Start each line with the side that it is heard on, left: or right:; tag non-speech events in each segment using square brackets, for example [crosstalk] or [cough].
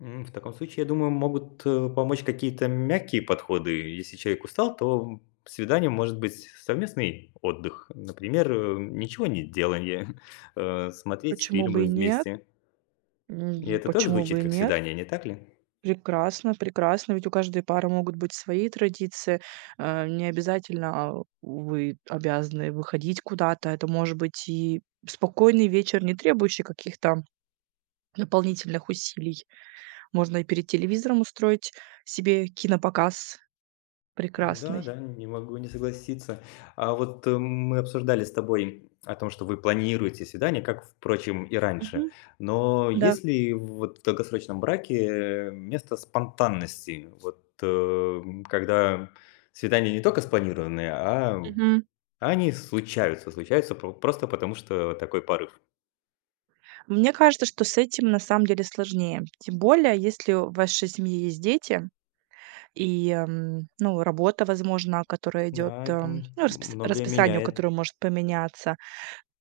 left: М, в таком случае, я думаю, могут, э, помочь какие-то мягкие подходы. Если человек устал, то, м, свиданием может быть совместный отдых, например, э, ничегонеделание, [chuckles] э, смотреть
right: Почему
left: фильмы
right: бы и нет?
left: вместе. И
right: М,
left: это тоже
right: почему
left: звучит
right: бы и
left: как
right: нет?
left: свидание, не так ли?
right: Прекрасно. Прекрасно. Ведь у каждой пары могут быть свои традиции. А, не обязательно а вы обязаны выходить куда-то. Это может быть и спокойный вечер, не требующий каких-то дополнительных усилий. Можно и перед телевизором устроить себе кинопоказ
left: М-да,
right: прекрасный.
left: да, не могу не согласиться. А вот, мы обсуждали с тобой о том, что вы планируете свидания, как, впрочем, и раньше.
right: Мгм,
left: Но
right: да.
left: есть ли в, вот, долгосрочном браке, э, место спонтанности? Вот, эм, когда свидания не только спланированные, а м
right: Мгм.
left: а они случаются, случаются по просто потому, что такой порыв.
right: Мне кажется, что с этим на самом деле сложнее. Тем более если в вашей семье есть дети и, м, ну, работа, возможно, которая идет,
left: Да, это м
right: эм, ну,
left: м
right: распис
left: многое
right: расписание, у
left: меняет.
right: которое может поменяться,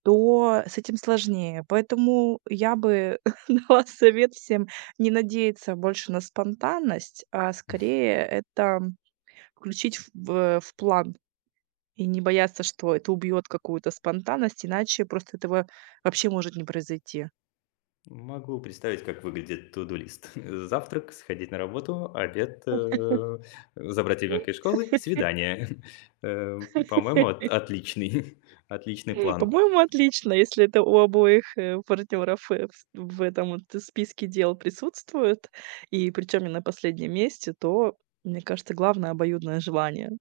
right: то с этим сложнее. Поэтому, э, я бы дала совет всем не надеяться больше на спонтанность, а скорее это, м, включить в, э, в план. И не бояться, что это убьет какую-то спонтанность, иначе просто этого вообще может не произойти.
left: Могу представить, как выглядит туду-лист: э, завтрак, сходить на работу, обед, э,
right: [laughs]
left: э, забрать ребёнка из школы,
right: [laughs]
left: свидание. [chuckles] Э, м, по-моему, от
right: [laughs]
left: отличный [chuckles] отличный план.
right: По-моему, отлично, если это у обоих, э, партнеров, э, фс в этом вот, э, списке дел присутствует, и причем не на последнем месте, то, мне кажется, главное- обоюдное желание.